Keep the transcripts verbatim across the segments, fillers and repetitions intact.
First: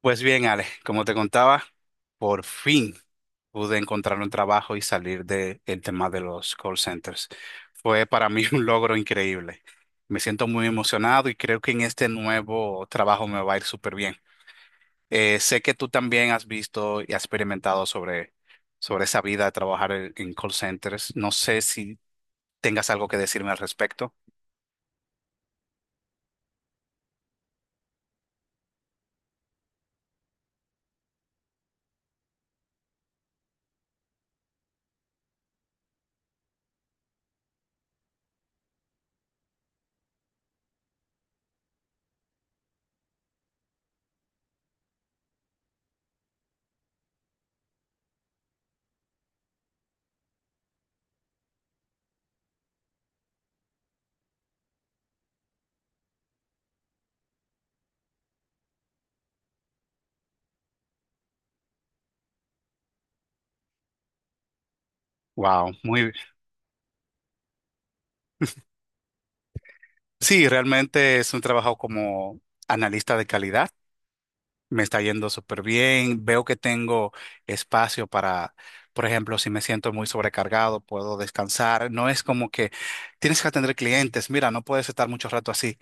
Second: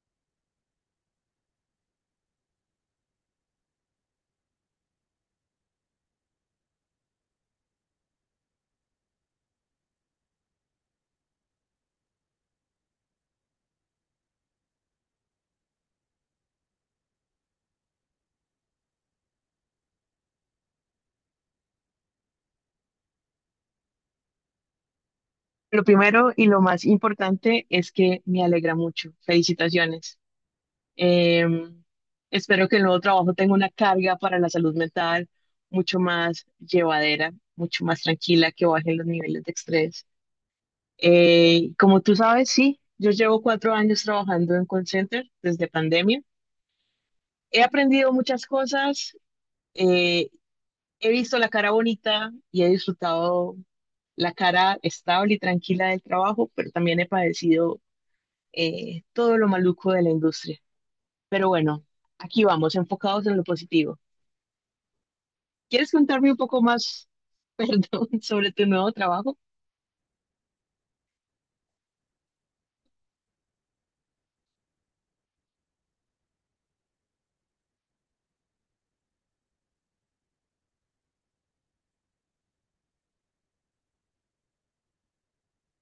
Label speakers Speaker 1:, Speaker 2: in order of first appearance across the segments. Speaker 1: Pues bien, Ale, como te contaba, por fin pude encontrar un trabajo y salir del tema de los call centers. Fue para mí un logro increíble. Me siento muy emocionado y creo que en este nuevo trabajo me va a ir súper bien. Eh, sé que tú también has visto y has experimentado sobre, sobre esa vida de trabajar en, en call centers. No sé si tengas algo que decirme al respecto.
Speaker 2: Lo primero y lo más importante es que me alegra mucho. Felicitaciones. Eh, Espero que el nuevo trabajo tenga una carga para la salud mental mucho más llevadera, mucho más tranquila, que bajen los niveles de estrés. Eh, como tú sabes, sí, yo llevo cuatro años trabajando en call center desde pandemia. He aprendido muchas cosas, eh, he visto la cara bonita y he disfrutado la cara estable y tranquila del trabajo, pero también he padecido eh, todo lo maluco de la industria. Pero bueno, aquí vamos, enfocados en lo positivo.
Speaker 1: Wow,
Speaker 2: ¿Quieres
Speaker 1: muy bien.
Speaker 2: contarme un poco más, perdón, sobre tu nuevo trabajo?
Speaker 1: Sí, realmente es un trabajo como analista de calidad. Me está yendo súper bien. Veo que tengo espacio para, por ejemplo, si me siento muy sobrecargado, puedo descansar. No es como que tienes que atender clientes. Mira, no puedes estar mucho rato así.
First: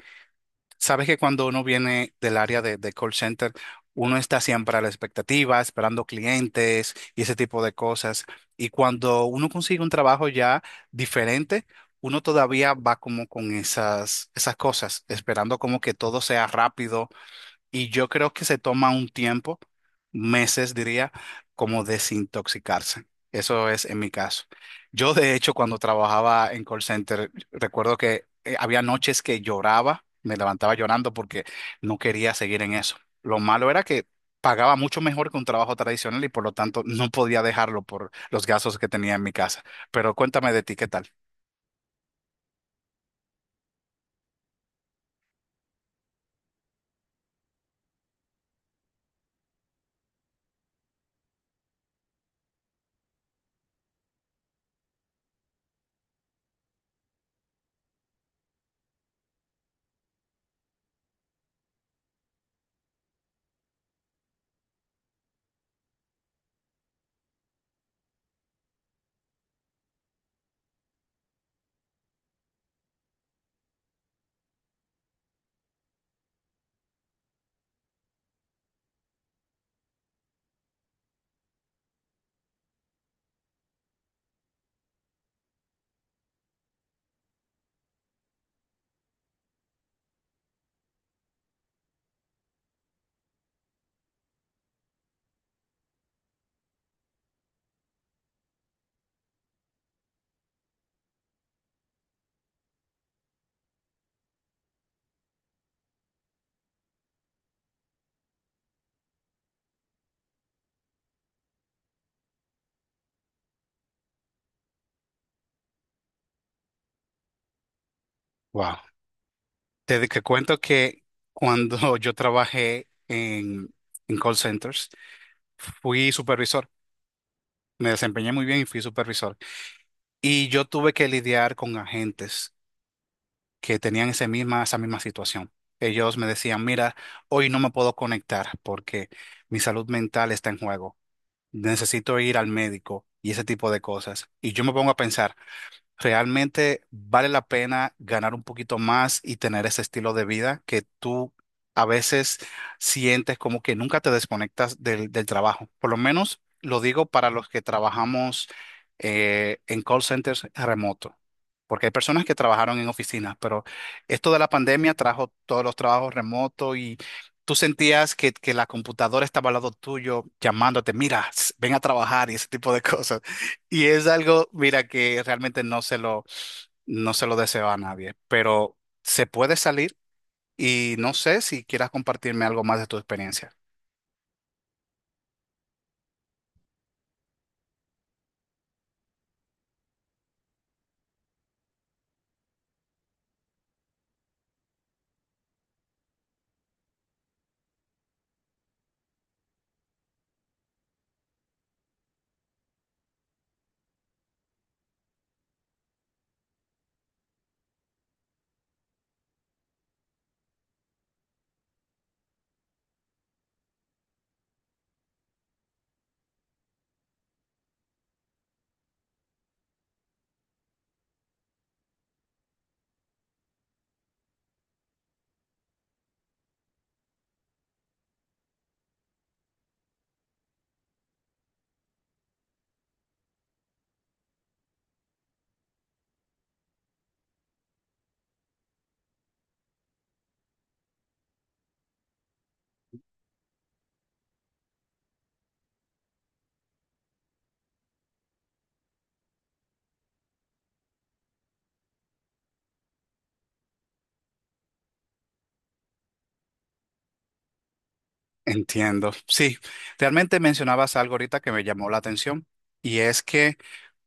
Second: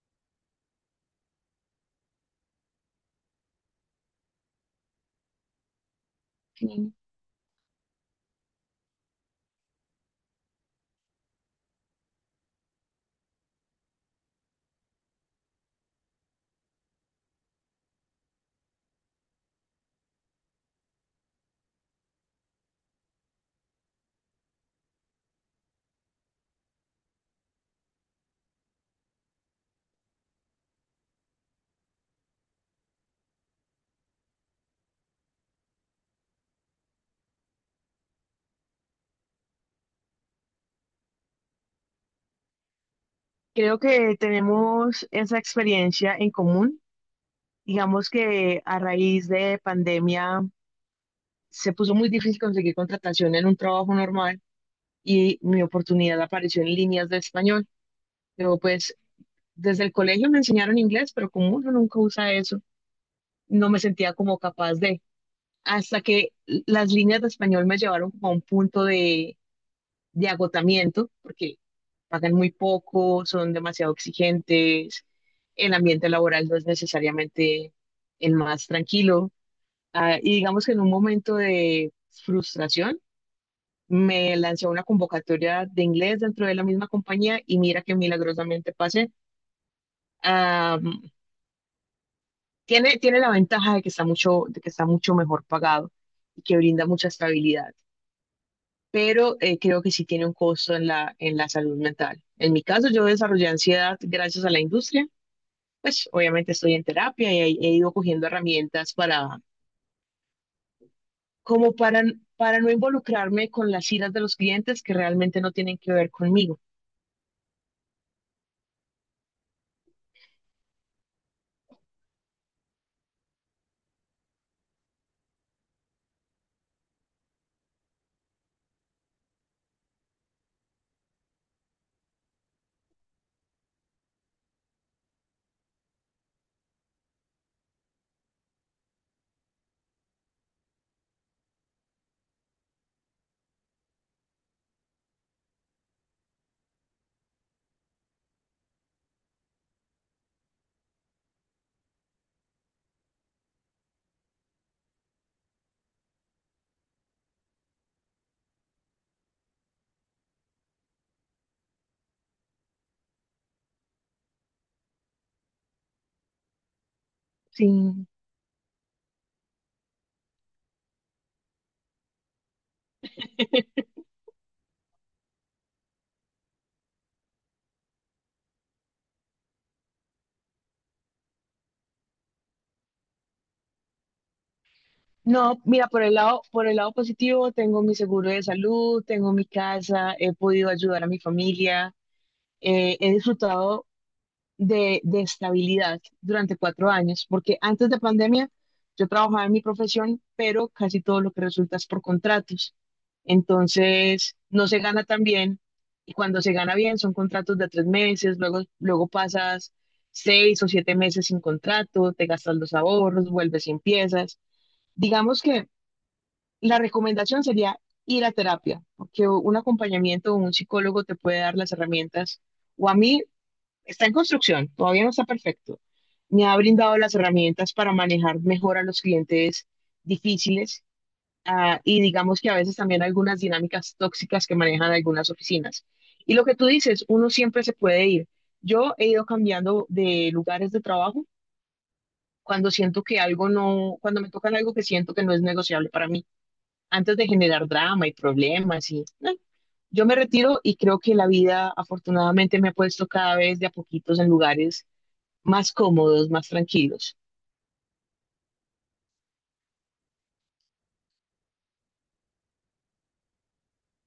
Speaker 1: Sabes que cuando uno viene del área de, de call center, uno está siempre a la expectativa, esperando
Speaker 2: Sí.
Speaker 1: clientes y ese tipo de cosas. Y cuando uno consigue un trabajo ya diferente, uno todavía va como con esas, esas cosas, esperando como que todo sea rápido y yo creo que se toma un tiempo, meses diría, como desintoxicarse. Eso es en mi caso. Yo, de hecho, cuando trabajaba en call center, recuerdo que eh, había noches que lloraba, me levantaba llorando porque no quería seguir en eso. Lo malo era que pagaba mucho mejor que un trabajo tradicional y por lo tanto no podía dejarlo por los gastos que tenía en mi casa. Pero cuéntame de ti, ¿qué tal?
Speaker 2: Creo que tenemos esa experiencia en común. Digamos que a raíz de pandemia se puso muy difícil conseguir contratación en un trabajo normal y mi oportunidad apareció en líneas de español. Pero pues desde el colegio me enseñaron inglés, pero como uno nunca usa eso, no me sentía como capaz de, hasta que las líneas de español me llevaron como a un punto de, de agotamiento, porque pagan muy poco, son demasiado exigentes, el ambiente laboral no es necesariamente el más tranquilo. Ah, y digamos que en un momento de frustración me lancé a una convocatoria de inglés dentro de la misma compañía y mira que milagrosamente pasé. Ah, tiene, tiene la ventaja de que está mucho, de que está mucho mejor pagado y que brinda mucha estabilidad, pero eh, creo que sí tiene un costo en la, en la salud mental. En mi caso, yo desarrollé ansiedad gracias a la industria. Pues obviamente estoy en terapia y he, he ido cogiendo herramientas para, como para, para no involucrarme con las iras de los clientes que realmente no tienen que ver conmigo.
Speaker 1: Wow. Te, te cuento que cuando yo trabajé en, en call centers, fui supervisor, me desempeñé muy bien y fui supervisor. Y yo tuve que lidiar con agentes que tenían ese misma, esa misma situación. Ellos me decían, mira, hoy no me puedo conectar porque mi salud mental está en juego. Necesito ir al médico y ese tipo de cosas. Y yo me pongo a pensar. Realmente vale la pena ganar un poquito más y tener ese estilo de vida que tú a veces sientes como que nunca te desconectas del, del trabajo. Por lo menos lo digo para los que trabajamos eh, en call centers remoto, porque hay personas que trabajaron en oficinas, pero esto de la pandemia trajo todos los trabajos remotos y tú
Speaker 2: Sí.
Speaker 1: sentías que, que la computadora estaba al lado tuyo llamándote, mira, s- ven a trabajar y ese tipo de cosas. Y es algo, mira, que realmente no se lo, no se lo deseo a nadie, pero se puede salir y no sé si quieras compartirme algo más de tu experiencia.
Speaker 2: No, mira, por el lado, por el lado positivo, tengo mi seguro de salud, tengo mi casa, he podido ayudar a mi familia, eh, he disfrutado de, de estabilidad durante cuatro años, porque antes de pandemia yo trabajaba en mi profesión, pero casi todo lo que resulta es por contratos. Entonces, no se gana tan bien y cuando se gana bien son contratos de tres meses, luego, luego pasas seis o siete meses sin contrato, te gastas los ahorros, vuelves y empiezas. Digamos que la recomendación sería ir a terapia, porque un acompañamiento o un psicólogo te puede dar las herramientas. O a mí, está en construcción, todavía no está perfecto. Me ha brindado las herramientas para manejar mejor a los clientes difíciles, ah, y digamos que a veces también algunas dinámicas tóxicas que manejan algunas oficinas. Y lo que tú dices, uno siempre se puede ir. Yo he ido cambiando de lugares de trabajo cuando siento que algo no, cuando me tocan algo que siento que no es negociable para mí, antes de generar drama y problemas y no, yo me retiro y creo que la vida afortunadamente me ha puesto cada vez de a poquitos en lugares más cómodos, más tranquilos.
Speaker 1: Entiendo. Sí, realmente mencionabas algo ahorita que me llamó la atención y es que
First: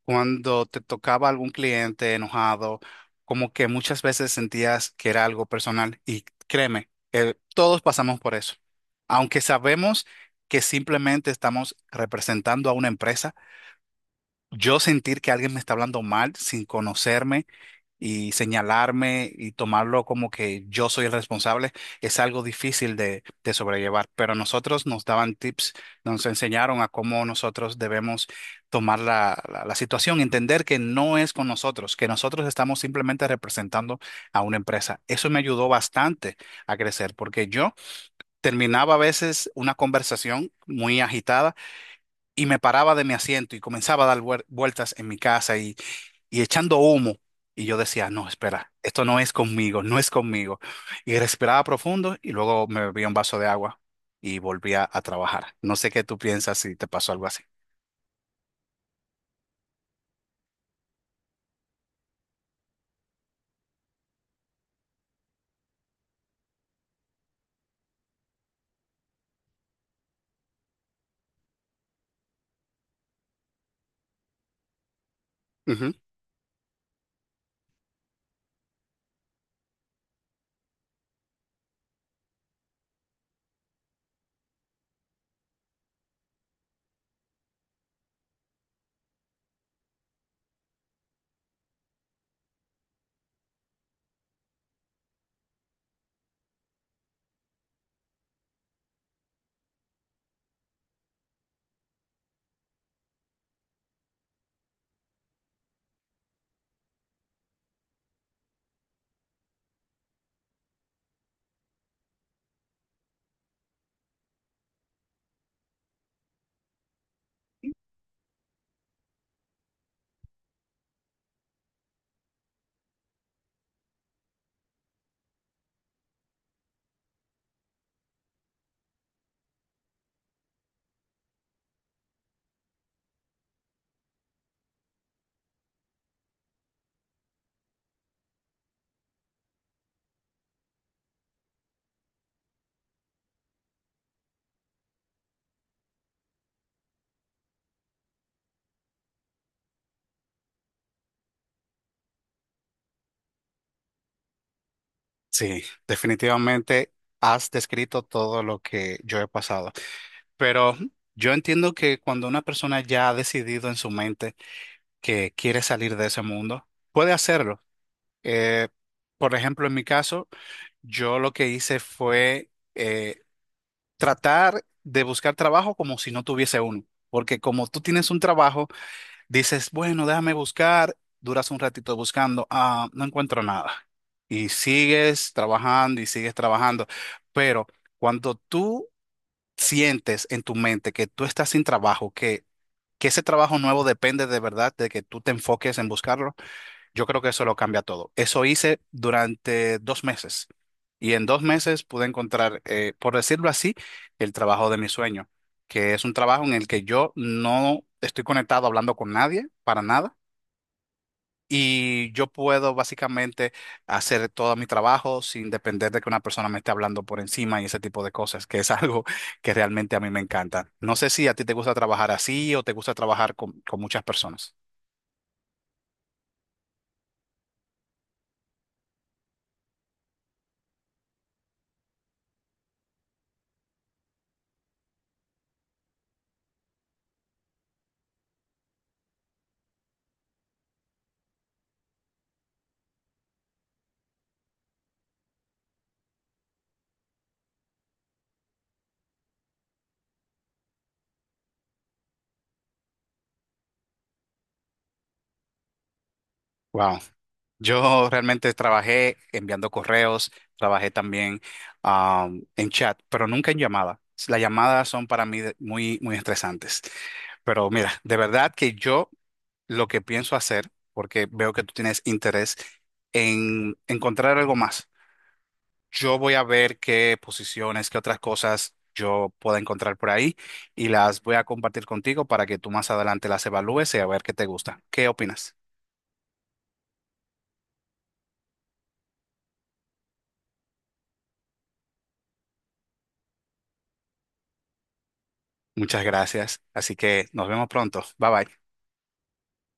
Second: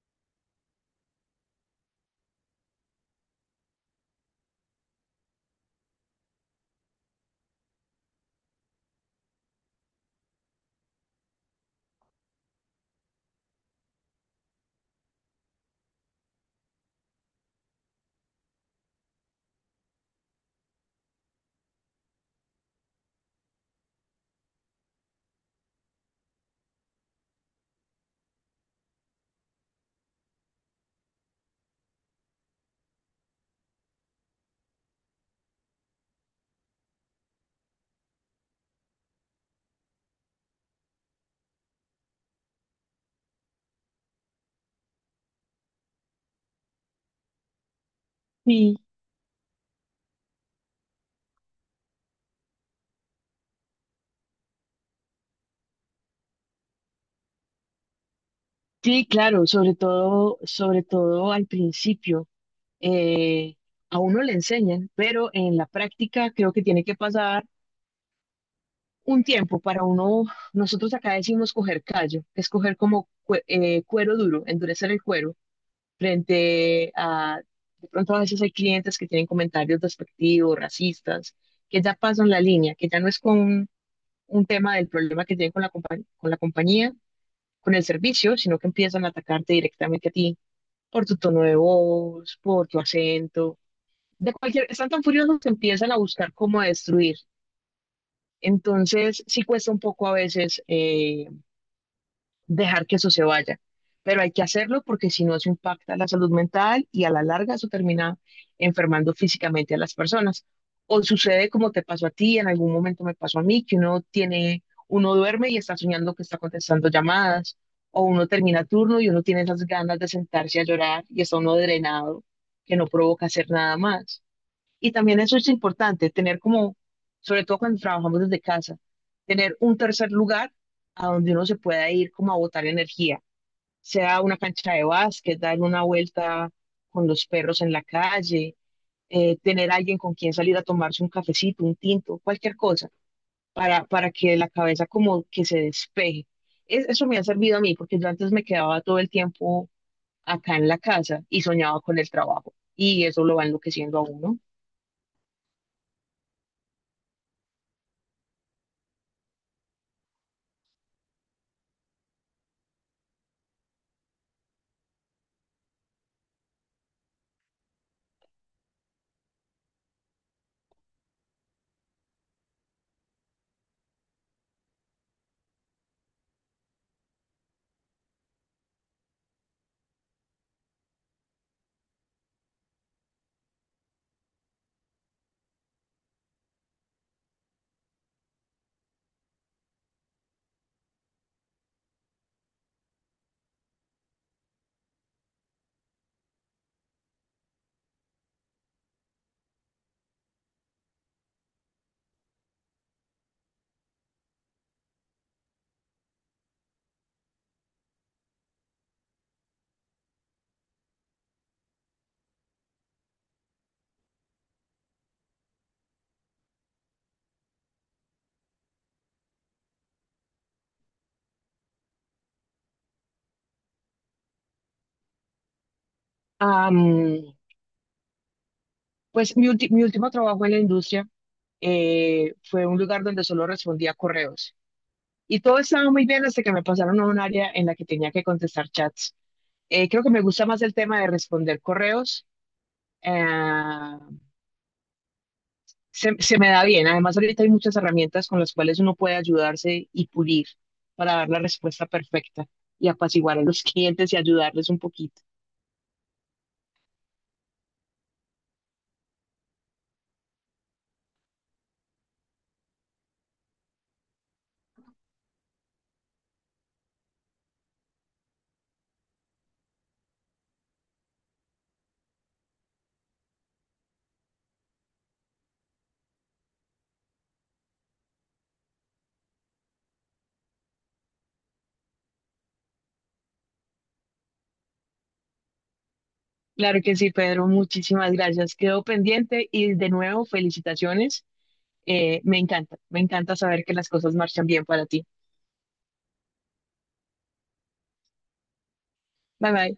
Speaker 1: cuando te tocaba algún cliente enojado, como que muchas veces sentías que era algo personal y créeme, eh, todos pasamos por eso. Aunque sabemos que simplemente estamos representando a una empresa, yo sentir que alguien me está hablando mal sin conocerme y señalarme y tomarlo como que yo soy el responsable es algo difícil de, de sobrellevar. Pero a nosotros nos daban tips, nos enseñaron a cómo nosotros debemos tomar la, la, la situación, entender que no es con nosotros, que nosotros estamos simplemente representando a una empresa. Eso me ayudó bastante a crecer porque yo terminaba a veces una conversación muy agitada y me paraba de mi asiento y comenzaba a dar vuel- vueltas en mi casa y, y echando humo. Y yo decía, no, espera,
Speaker 2: Sí.
Speaker 1: esto no es conmigo, no es conmigo. Y respiraba profundo y luego me bebía un vaso de agua y volvía a trabajar. No sé qué tú piensas si te pasó algo así.
Speaker 2: Sí, claro, sobre todo, sobre todo al principio, eh, a uno le enseñan, pero en la práctica creo que tiene que pasar un tiempo para uno, nosotros acá decimos coger callo, es coger como cue- eh, cuero duro, endurecer el cuero
Speaker 1: Ujú.
Speaker 2: frente a, de pronto a veces hay clientes que tienen comentarios despectivos, racistas, que ya pasan la línea, que ya no es con un tema del problema que tienen con la, compa- con la compañía, con el servicio, sino que empiezan a atacarte directamente a ti por tu tono de voz, por tu acento, de cualquier, están tan furiosos que empiezan a buscar cómo destruir. Entonces, sí cuesta un poco a veces eh, dejar que eso se vaya. Pero hay que hacerlo porque si no eso impacta a la salud mental y a la larga eso termina enfermando físicamente a las personas. O sucede como te pasó a ti, en algún momento me pasó a mí, que uno tiene, uno duerme y está soñando que está contestando llamadas, o uno termina turno y uno tiene esas ganas de sentarse a llorar y está uno drenado, que no provoca hacer nada más. Y también eso es importante, tener como, sobre todo cuando trabajamos desde casa, tener un tercer lugar a donde uno se pueda ir como a botar energía, sea una cancha de básquet, dar una vuelta con los perros en la calle, eh, tener alguien con quien salir a tomarse un cafecito, un tinto, cualquier cosa, para, para que la cabeza como que se despeje. Es- eso me ha servido a mí, porque yo antes me quedaba todo el tiempo acá en la casa y soñaba con el trabajo, y eso lo va enloqueciendo a uno.
Speaker 1: Sí, definitivamente has descrito todo lo que yo he pasado. Pero yo entiendo que cuando una persona ya ha decidido en su mente que quiere salir de ese mundo, puede hacerlo. Eh, por ejemplo, en mi caso, yo lo que hice fue eh, tratar de buscar trabajo como si no tuviese uno, porque como tú tienes un trabajo, dices, bueno, déjame buscar, duras un ratito buscando, ah, no encuentro nada. Y sigues trabajando y sigues trabajando. Pero cuando tú sientes en tu mente que tú estás sin trabajo, que, que ese trabajo nuevo depende de verdad de que tú te enfoques en buscarlo, yo creo que eso lo cambia todo. Eso hice durante dos meses y en dos meses pude encontrar, eh, por decirlo así, el trabajo de mi sueño, que es un trabajo en el que yo no estoy conectado hablando con nadie para nada y yo puedo básicamente hacer todo mi trabajo sin depender de que una persona me esté hablando por encima y ese tipo de cosas, que es algo que realmente a mí me encanta. No sé si a ti te gusta trabajar así o te gusta trabajar con, con muchas personas.
Speaker 2: Am, Pues mi, ulti- mi último trabajo en la industria eh, fue un lugar donde solo respondía correos. Y todo estaba muy bien hasta que me pasaron a un área en la que tenía que contestar chats. Eh, creo que me gusta más el tema de responder correos. eh, se, se me da bien. Además, ahorita hay muchas herramientas con las cuales uno puede ayudarse y pulir para dar la respuesta perfecta y apaciguar a los clientes y ayudarles un poquito.
Speaker 1: Wow. Yo realmente trabajé enviando correos, trabajé también am, en chat, pero nunca en llamada. Las llamadas son para mí de- muy, muy estresantes. Pero mira, de verdad que yo lo que pienso hacer, porque veo que tú tienes interés en encontrar algo más, yo voy a ver qué posiciones, qué otras cosas yo pueda encontrar por ahí y las voy a compartir contigo para que tú más adelante las evalúes y a ver qué te gusta. ¿Qué opinas?
Speaker 2: Claro que sí, Pedro. Muchísimas gracias. Quedo pendiente y de nuevo felicitaciones. Eh, me encanta, me encanta saber que las cosas marchan bien para ti.
Speaker 1: Muchas gracias. Así que nos vemos pronto. Bye bye.
Speaker 2: Bye bye.